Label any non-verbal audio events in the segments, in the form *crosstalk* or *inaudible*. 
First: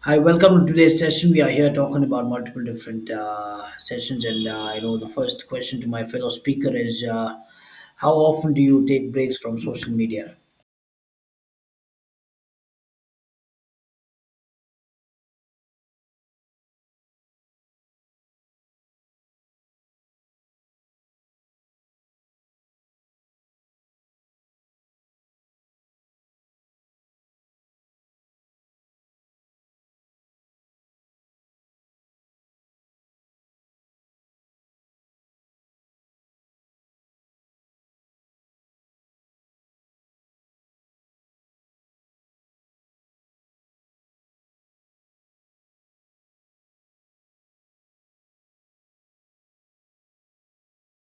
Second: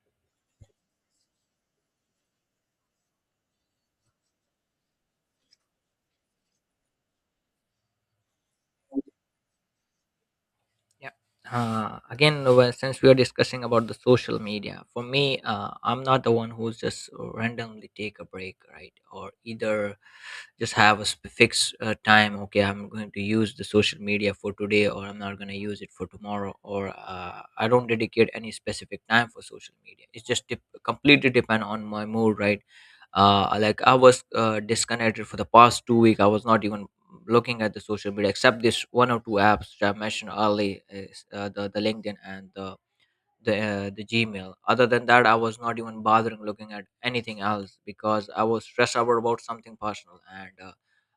Hi, welcome to today's session. We are here talking about multiple different sessions, and you know the first question to my fellow speaker is, how often do you take breaks from social media? Yeah. Well, since we are discussing about the social media, for me, I'm not the one who's just randomly take a break, right? Or either just have a fixed time. Okay, I'm going to use the social media for today, or I'm not going to use it for tomorrow, or I don't dedicate any specific time for social media. It's just dep completely depend on my mood, right? Like I was disconnected for the past 2 weeks. I was not even looking at the social media except this one or two apps which I mentioned earlier, is, the LinkedIn and the Gmail. Other than that, I was not even bothering looking at anything else because I was stressed out about something personal, and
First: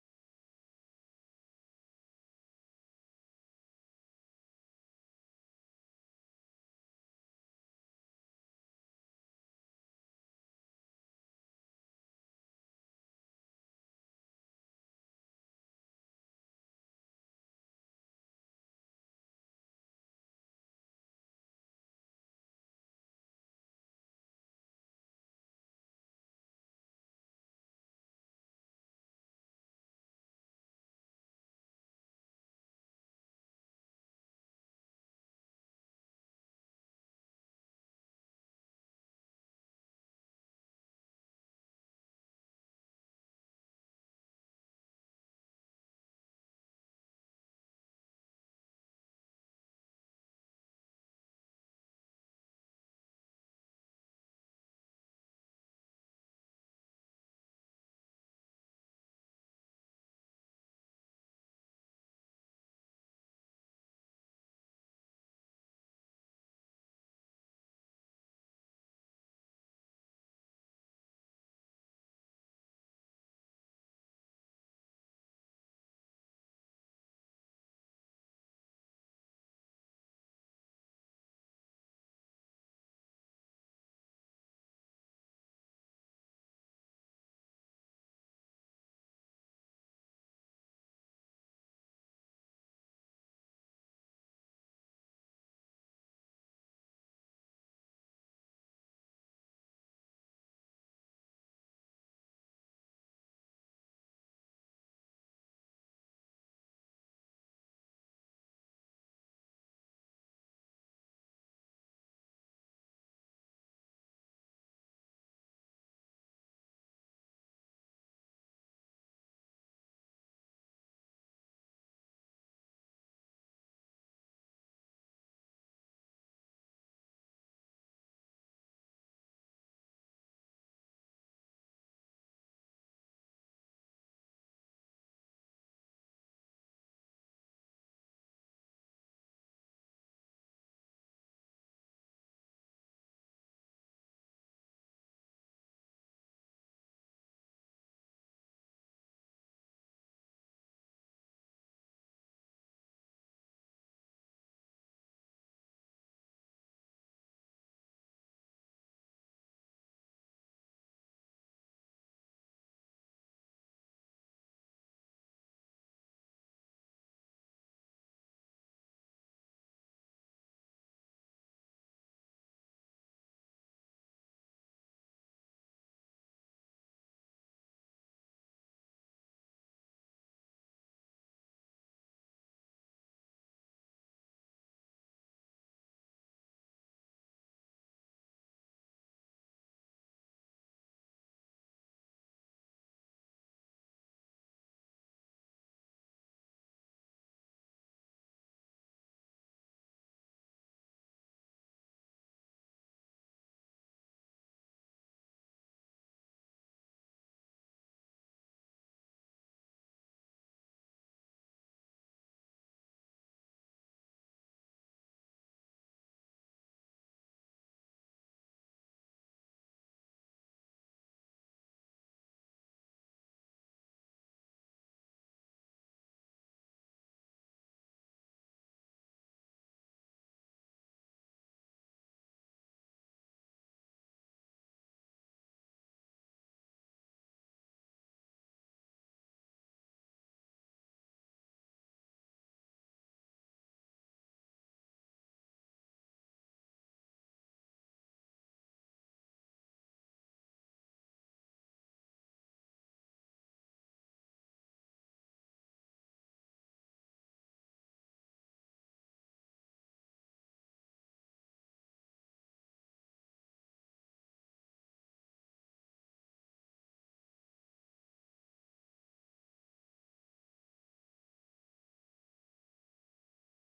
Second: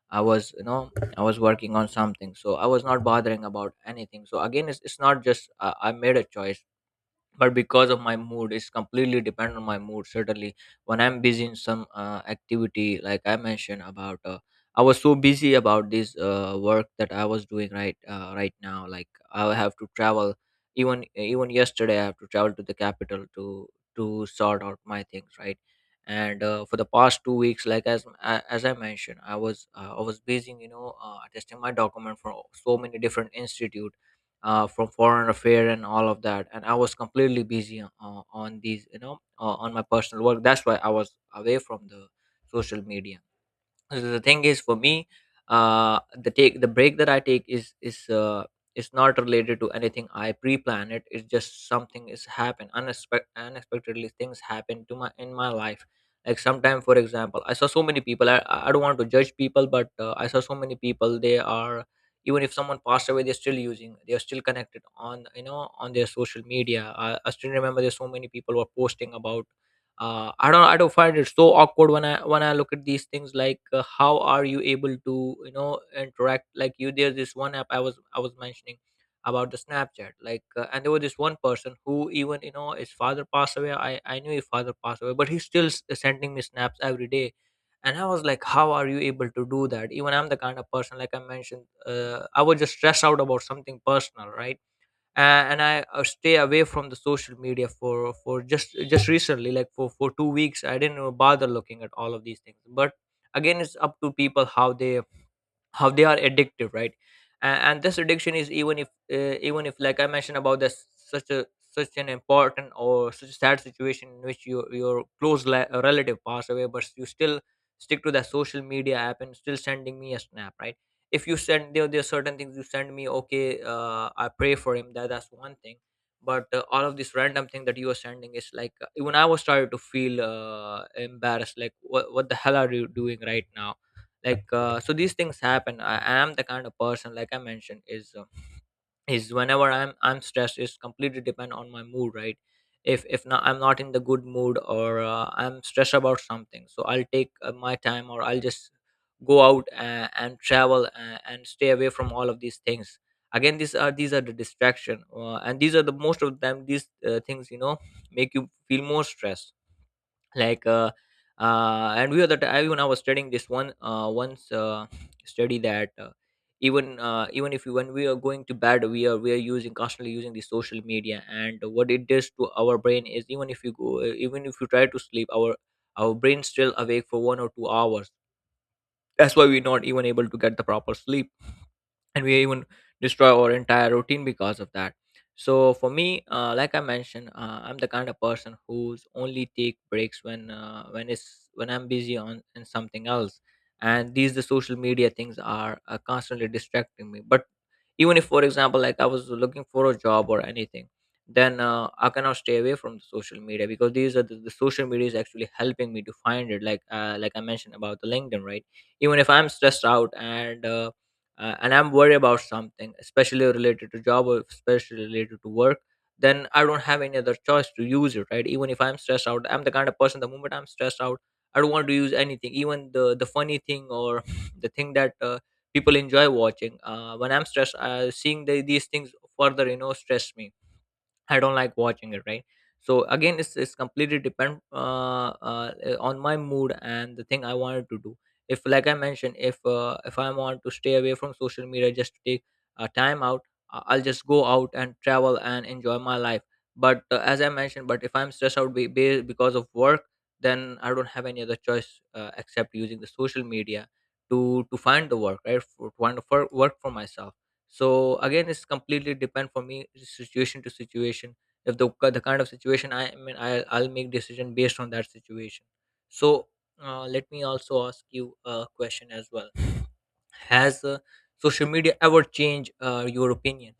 I was I was working on something, so I was not bothering about anything. So again, it's not just I made a choice, but because of my mood. It's completely depend on my mood. Certainly when I'm busy in some activity, like I mentioned about I was so busy about this work that I was doing, right? Right now, like, I have to travel. Even even yesterday I have to travel to the capital to sort out my things, right? And for the past 2 weeks, like, as I mentioned, I was I was busy, attesting my document for so many different institutes, from foreign affair and all of that. And I was completely busy on these, on my personal work. That's why I was away from the social media. So the thing is, for me, the break that I take is not related to anything. I pre-plan it. It's just something is happen unexpectedly. Things happen to my in my life. Like sometime, for example, I saw so many people. I don't want to judge people, but I saw so many people. They are, even if someone passed away, they're still using, they're still connected on, on their social media. I still remember there's so many people were posting about I don't find it so awkward when I look at these things. Like, how are you able to, interact? Like, you, there's this one app I was mentioning about, the Snapchat, like. And there was this one person who, even, his father passed away. I knew his father passed away, but he's still sending me snaps every day. And I was like, how are you able to do that? Even I'm the kind of person, like I mentioned, I was just stressed out about something personal, right? uh, and I stay away from the social media for just recently, like for 2 weeks. I didn't bother looking at all of these things. But again, it's up to people how they, how they are addictive, right? And this addiction is, even if even if like I mentioned about this such a, such an important or such a sad situation in which your close relative passed away, but you still stick to the social media app and still sending me a snap, right? If you send, there are certain things you send me, okay, I pray for him, that that's one thing. But all of this random thing that you are sending is like, even I was started to feel embarrassed, like, what the hell are you doing right now? Like, so these things happen. I am the kind of person, like I mentioned, is whenever I'm stressed, it's completely depend on my mood, right? If not, I'm not in the good mood, or I'm stressed about something, so I'll take my time, or I'll just go out and travel and stay away from all of these things. Again, these are the distraction, and these are the most of them, these things, make you feel more stressed. Like and we were that Even I was studying this one once study that even if you, when we are going to bed, we are using, constantly using the social media, and what it does to our brain is, even if you go even if you try to sleep, our brain still awake for 1 or 2 hours. That's why we're not even able to get the proper sleep, and we even destroy our entire routine because of that. So for me, like I mentioned, I'm the kind of person who's only take breaks when it's when I'm busy on in something else, and these, the social media things are constantly distracting me. But even if, for example, like I was looking for a job or anything, then I cannot stay away from the social media, because these are the social media is actually helping me to find it. Like, like I mentioned about the LinkedIn, right? Even if I'm stressed out and I'm worried about something, especially related to job or especially related to work, then I don't have any other choice to use it, right? Even if I'm stressed out, I'm the kind of person. The moment I'm stressed out, I don't want to use anything, even the funny thing, or *laughs* the thing that people enjoy watching. When I'm stressed, seeing these things further, stress me. I don't like watching it, right? So again, it's completely depend on my mood and the thing I wanted to do. If, like I mentioned, if I want to stay away from social media just to take time out, I'll just go out and travel and enjoy my life. But as I mentioned, but if I'm stressed out because of work, then I don't have any other choice except using the social media to find the work, right? For, to find the work for myself. So again, it's completely depend for me situation to situation. If the, the kind of situation I am in, I'll make decision based on that situation. So let me also ask you a question as well. Has social media ever changed your opinion?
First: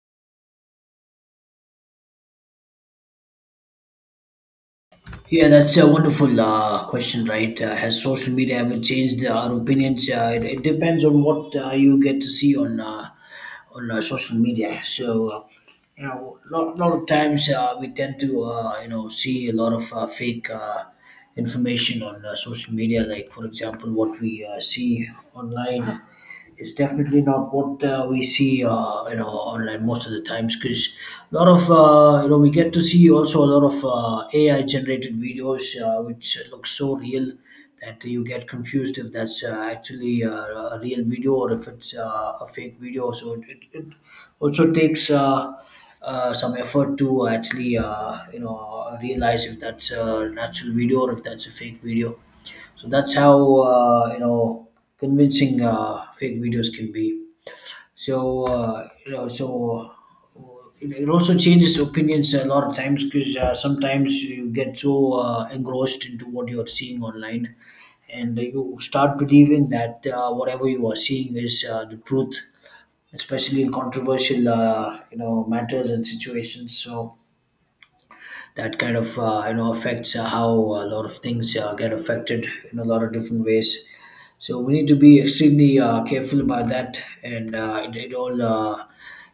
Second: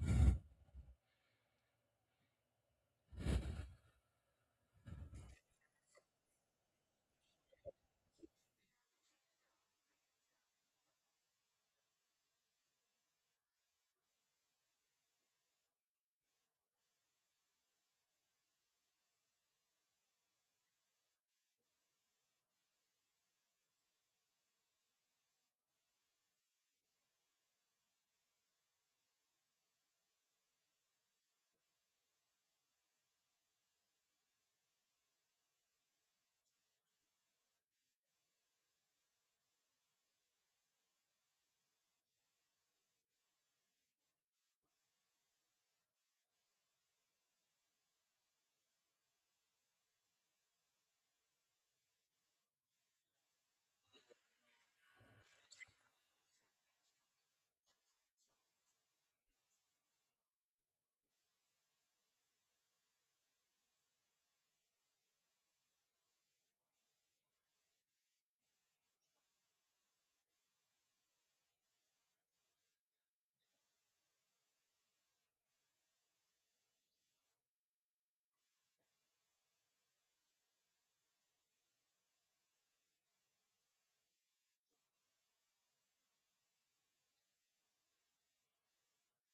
Yeah, that's a wonderful question, right? Has social media ever changed our opinions? It depends on what you get to see on social media. You know, a lot of times we tend to, you know, see a lot of fake information on social media. Like, for example, what we see online, it's definitely not what we see you know online most of the times because a lot of you know we get to see also a lot of AI generated videos which look so real that you get confused if that's actually a real video or if it's a fake video. It also takes some effort to actually you know realize if that's a natural video or if that's a fake video. So that's how you know convincing fake videos can be. You know, so it also changes opinions a lot of times because sometimes you get so engrossed into what you're seeing online, and you start believing that whatever you are seeing is the truth, especially in controversial you know matters and situations. So that kind of you know affects how a lot of things get affected in a lot of different ways. So we need to be extremely careful about that, and it, it all. You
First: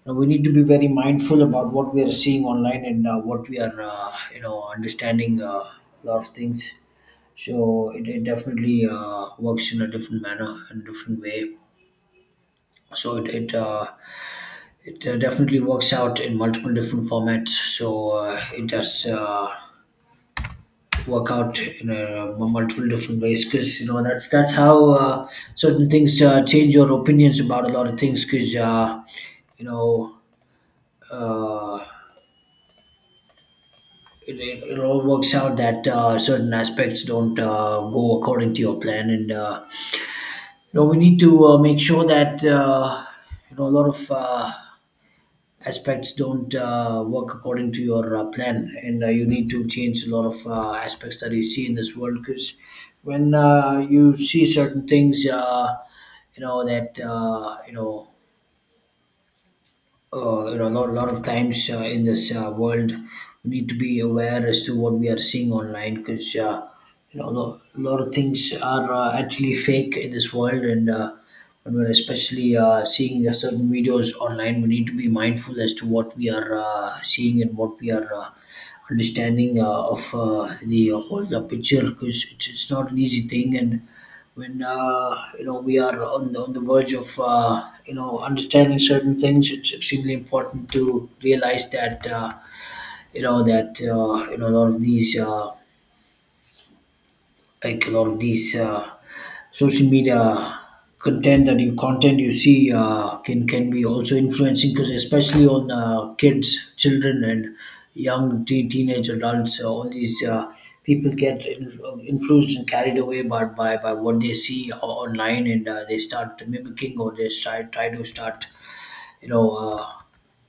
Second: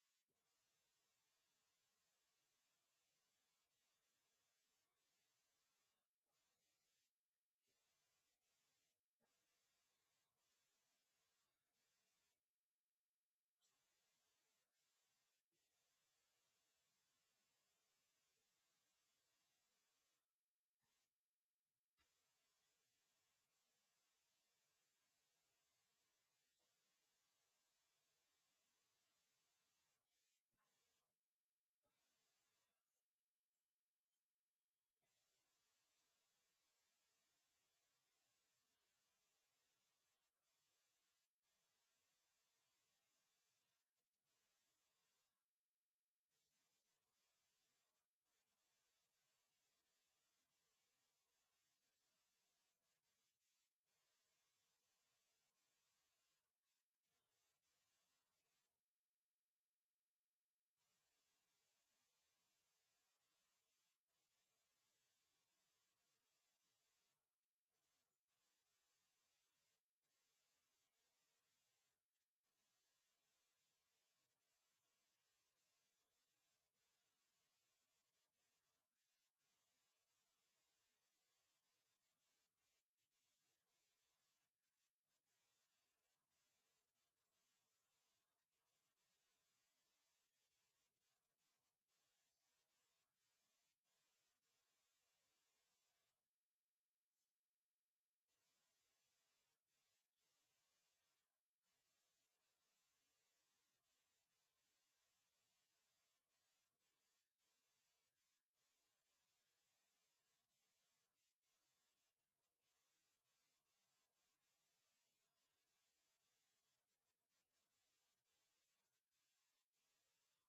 know, we need to be very mindful about what we are seeing online and what we are, you know, understanding a lot of things. So it definitely works in a different manner, in a different way. So it definitely works out in multiple different formats. So it does work out in multiple different ways because you know that's how certain things change your opinions about a lot of things because you know uh, it all works out that certain aspects don't go according to your plan, and you know we need to make sure that you know a lot of aspects don't work according to your plan, and you need to change a lot of aspects that you see in this world. Because when you see certain things you know that you know a lot of times in this world, we need to be aware as to what we are seeing online because you know a lot of things are actually fake in this world, and when we're especially seeing certain videos online, we need to be mindful as to what we are seeing and what we are understanding of the picture because it's not an easy thing. And when you know we are on the verge of you know understanding certain things, it's extremely important to realize that you know that you know a lot of these. Like a lot of these social media content you see can be also influencing because especially on kids, children and young teenage adults. All these people get in- influenced and carried away by what they see online, and they start mimicking or they try to start you know uh,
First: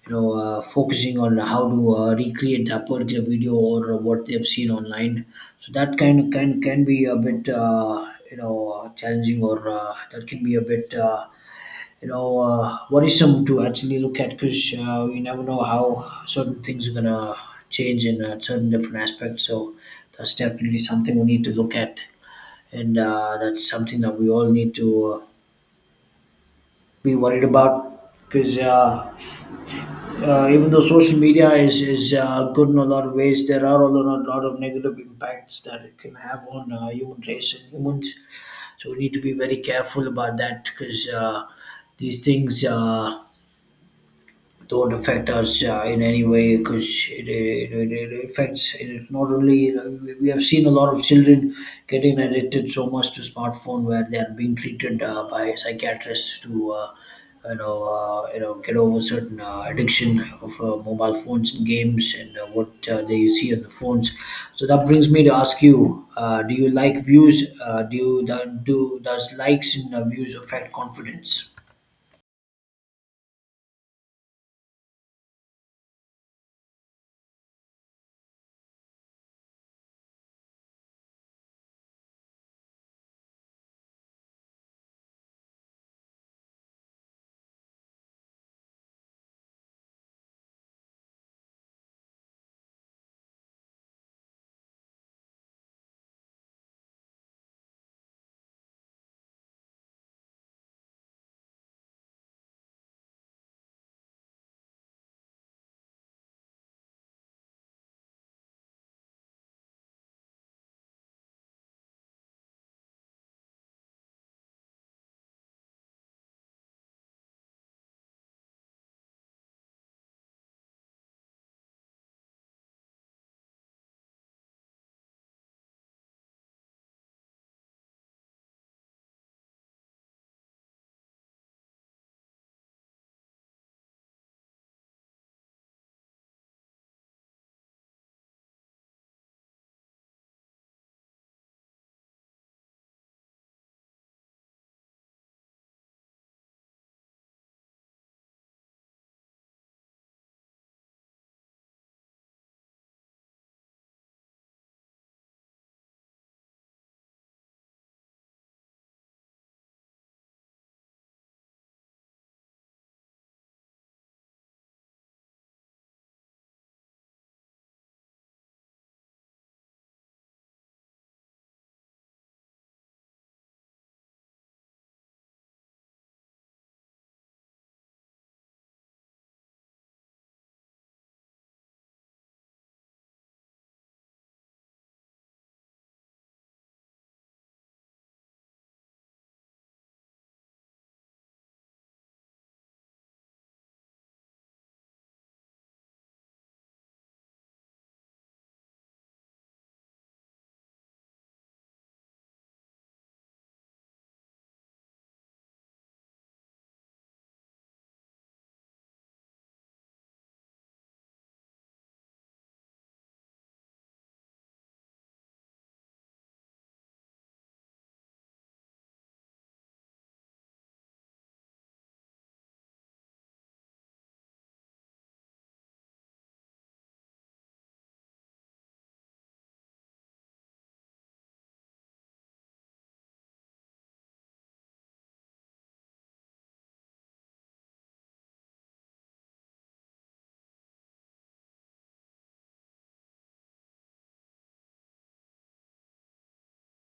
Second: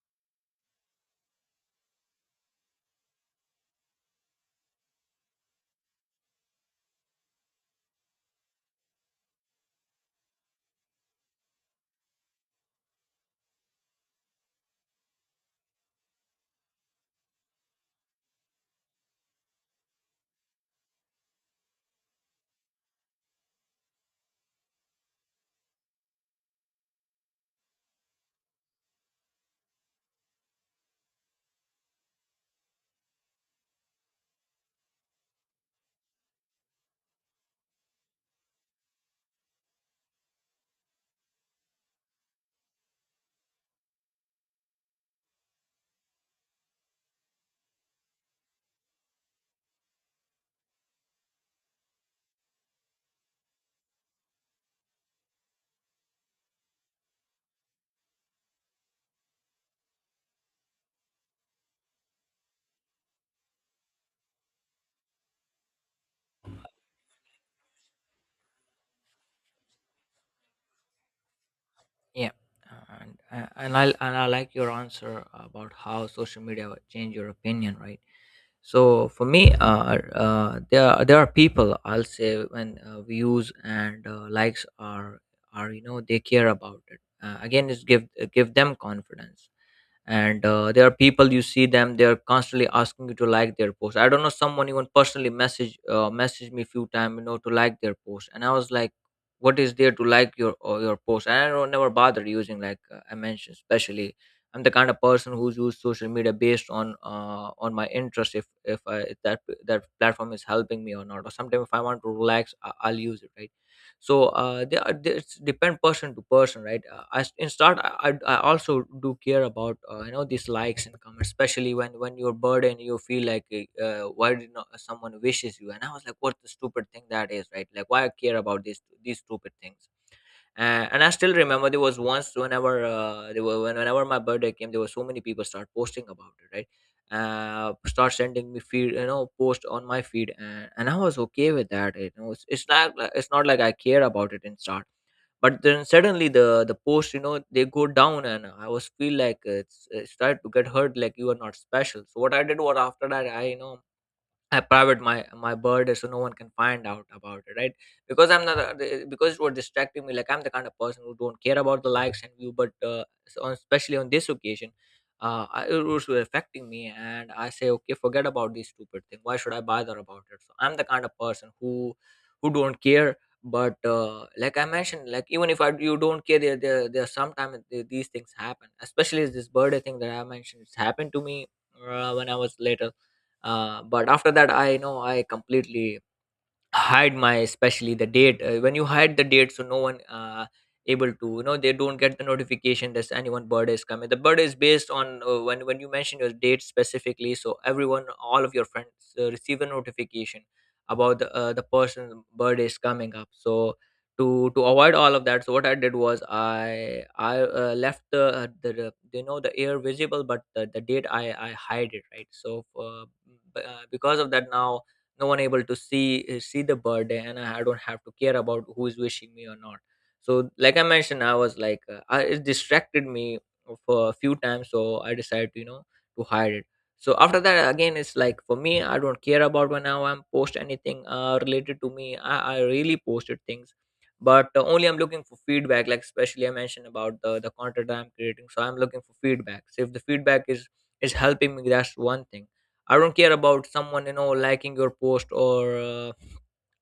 focusing on how to recreate a particular video or what they've seen online. So that kind of can be a bit challenging, or that can be a bit worrisome to actually look at because we never know how certain things are gonna change in certain different aspects. So that's definitely something we need to look at, and that's something that we all need to uh, be worried about because even though social media is good in a lot of ways, there are a lot of negative impacts that it can have on human race and humans. So we need to be very careful about that because these things don't affect us in any way because it affects it. Not only, we have seen a lot of children getting addicted so much to smartphone where they are being treated by psychiatrists to you know get over certain addiction of mobile phones and games and what they see on the phones. So that brings me to ask you, do you like views, do you do, does likes and views affect confidence? Yeah, and I like your answer about how social media would change your opinion, right? So for me, there are people, I'll say, when views and likes are, they care about it. Again, it's give give them confidence. And there are people, you see them, they are constantly asking you to like their post. I don't know, someone even personally messaged me few time, to like their post. And I was like, what is there to like your or your post? And I don't never bother using, like I mentioned. Especially I'm the kind of person who's used social media based on my interest, if if that, that platform is helping me or not, or sometimes if I want to relax, I'll use it, right? So they are it's depend person to person, right? In start, I also do care about these likes and comments, especially when you're burdened, you feel like, why did not someone wishes you? And I was like, what the stupid thing that is, right? Like, why I care about these stupid things? And I still remember there was once, whenever there were whenever my birthday came, there were so many people start posting about it, right? Start sending me feed, post on my feed. And I was okay with that, it's not like, it's not like I care about it in start. But then suddenly the post, they go down, and I was feel like it's started to get hurt, like, you are not special. So what I did was after that, I, I private my bird, so no one can find out about it, right? Because I'm not a- because it was distracting me. Like, I'm the kind of person who don't care about the likes and view, but especially on this occasion, it was affecting me. And I say, okay, forget about this stupid thing. Why should I bother about it? So I'm the kind of person who don't care. But like I mentioned, like even if you don't care, there sometimes these things happen. Especially this birthday thing that I mentioned, it's happened to me when I was later. But after that, I know I completely hide my, especially the date. When you hide the date, so no one able to, they don't get the notification that anyone birthday is coming. The birthday is based on when you mention your date specifically, so everyone, all of your friends receive a notification about the person birthday is coming up. So to avoid all of that, so what I did was I left the you know the air visible, but the date I hide it, right? So because of that, now no one able to see the birthday, and I don't have to care about who is wishing me or not. So like I mentioned, I was like, it distracted me for a few times, so I decided to you know to hide it. So after that, again, it's like for me, I don't care about when I am post anything related to me. I really posted things, but only I'm looking for feedback. Like, especially I mentioned about the content that I'm creating, so I'm looking for feedback. So if the feedback is helping me, that's one thing. I don't care about someone liking your post, or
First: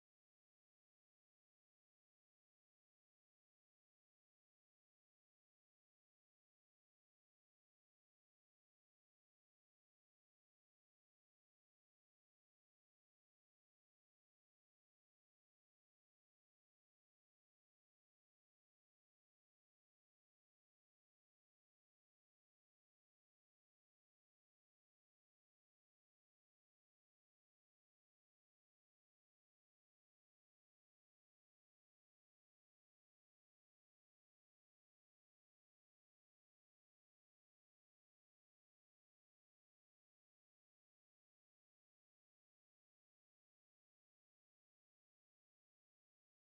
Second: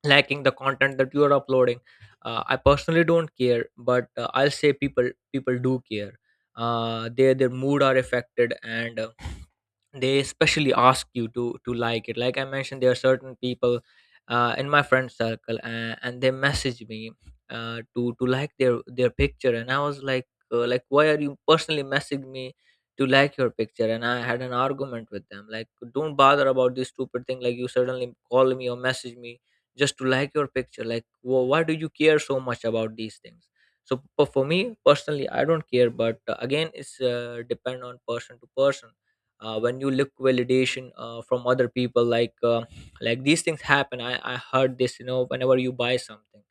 liking the content that you are uploading. I personally don't care, but I'll say people do care. Their mood are affected, and they especially ask you to like it. Like I mentioned, there are certain people in my friend circle, and they message me to like their picture. And I was like, like, why are you personally messaging me to like your picture? And I had an argument with them, like, don't bother about this stupid thing. Like, you suddenly call me or message me just to like your picture. Like why do you care so much about these things? So for me personally, I don't care. But again, it's depend on person to person. When you look validation from other people, like these things happen. I heard this, whenever you buy something,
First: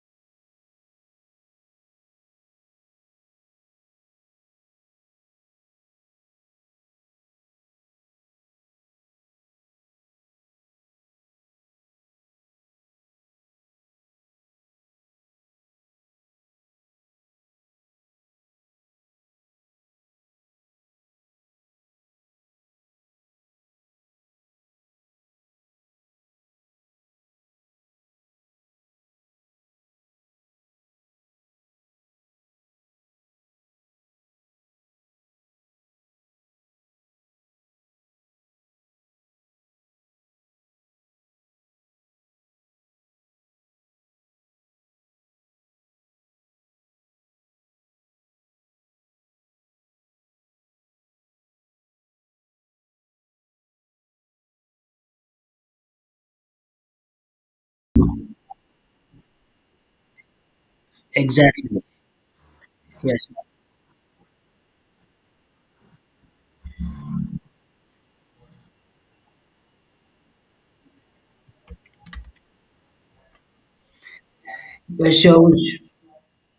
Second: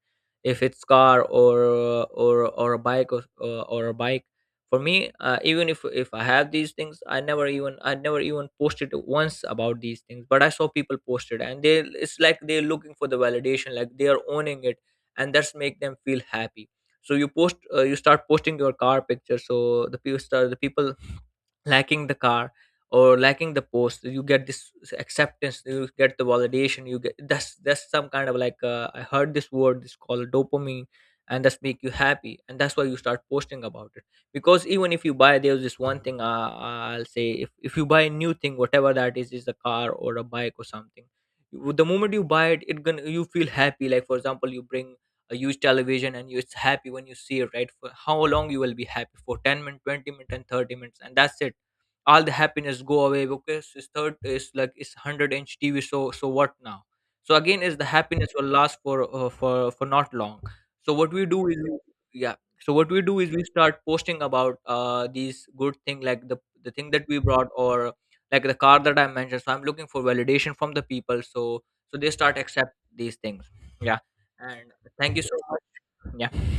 if it's car, or a bike for me, even if I have these things, I never even posted once about these things, but I saw people posted, and they it's like they're looking for the validation, like they are owning it, and that's make them feel happy. So you start posting your car picture, so the people liking the car, or liking the post, you get this acceptance, you get the validation, you get that's some kind of, like, I heard this word, it's called dopamine, and that's make you happy, and that's why you start posting about it. Because even if you buy, there's this one thing. I'll say, if you buy a new thing, whatever that is a car or a bike or something, the moment you buy it gonna you feel happy. Like, for example, you bring a used television and you're happy when you see it, right? For how long you will be happy? For 10 minutes, 20 minutes, and 30 minutes, and that's it. All the happiness go away, because his third is like, it's 100-inch TV. So what now? So again, is the happiness will last for not long. So what we do is Exactly. Yeah. So what we do Yes. is we start posting about these good thing, like the thing that we brought, or like the car that I mentioned. So I'm looking for validation from the people, so they start accept these things. Yeah. And It thank you so much. shows. Yeah.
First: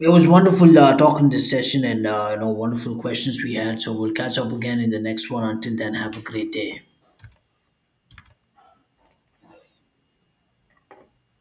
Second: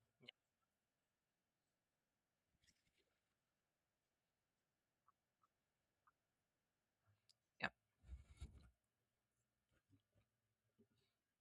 It was wonderful talking this session, and you know wonderful questions we had. So we'll catch up again in the next one. Until then, have a great day. Yeah.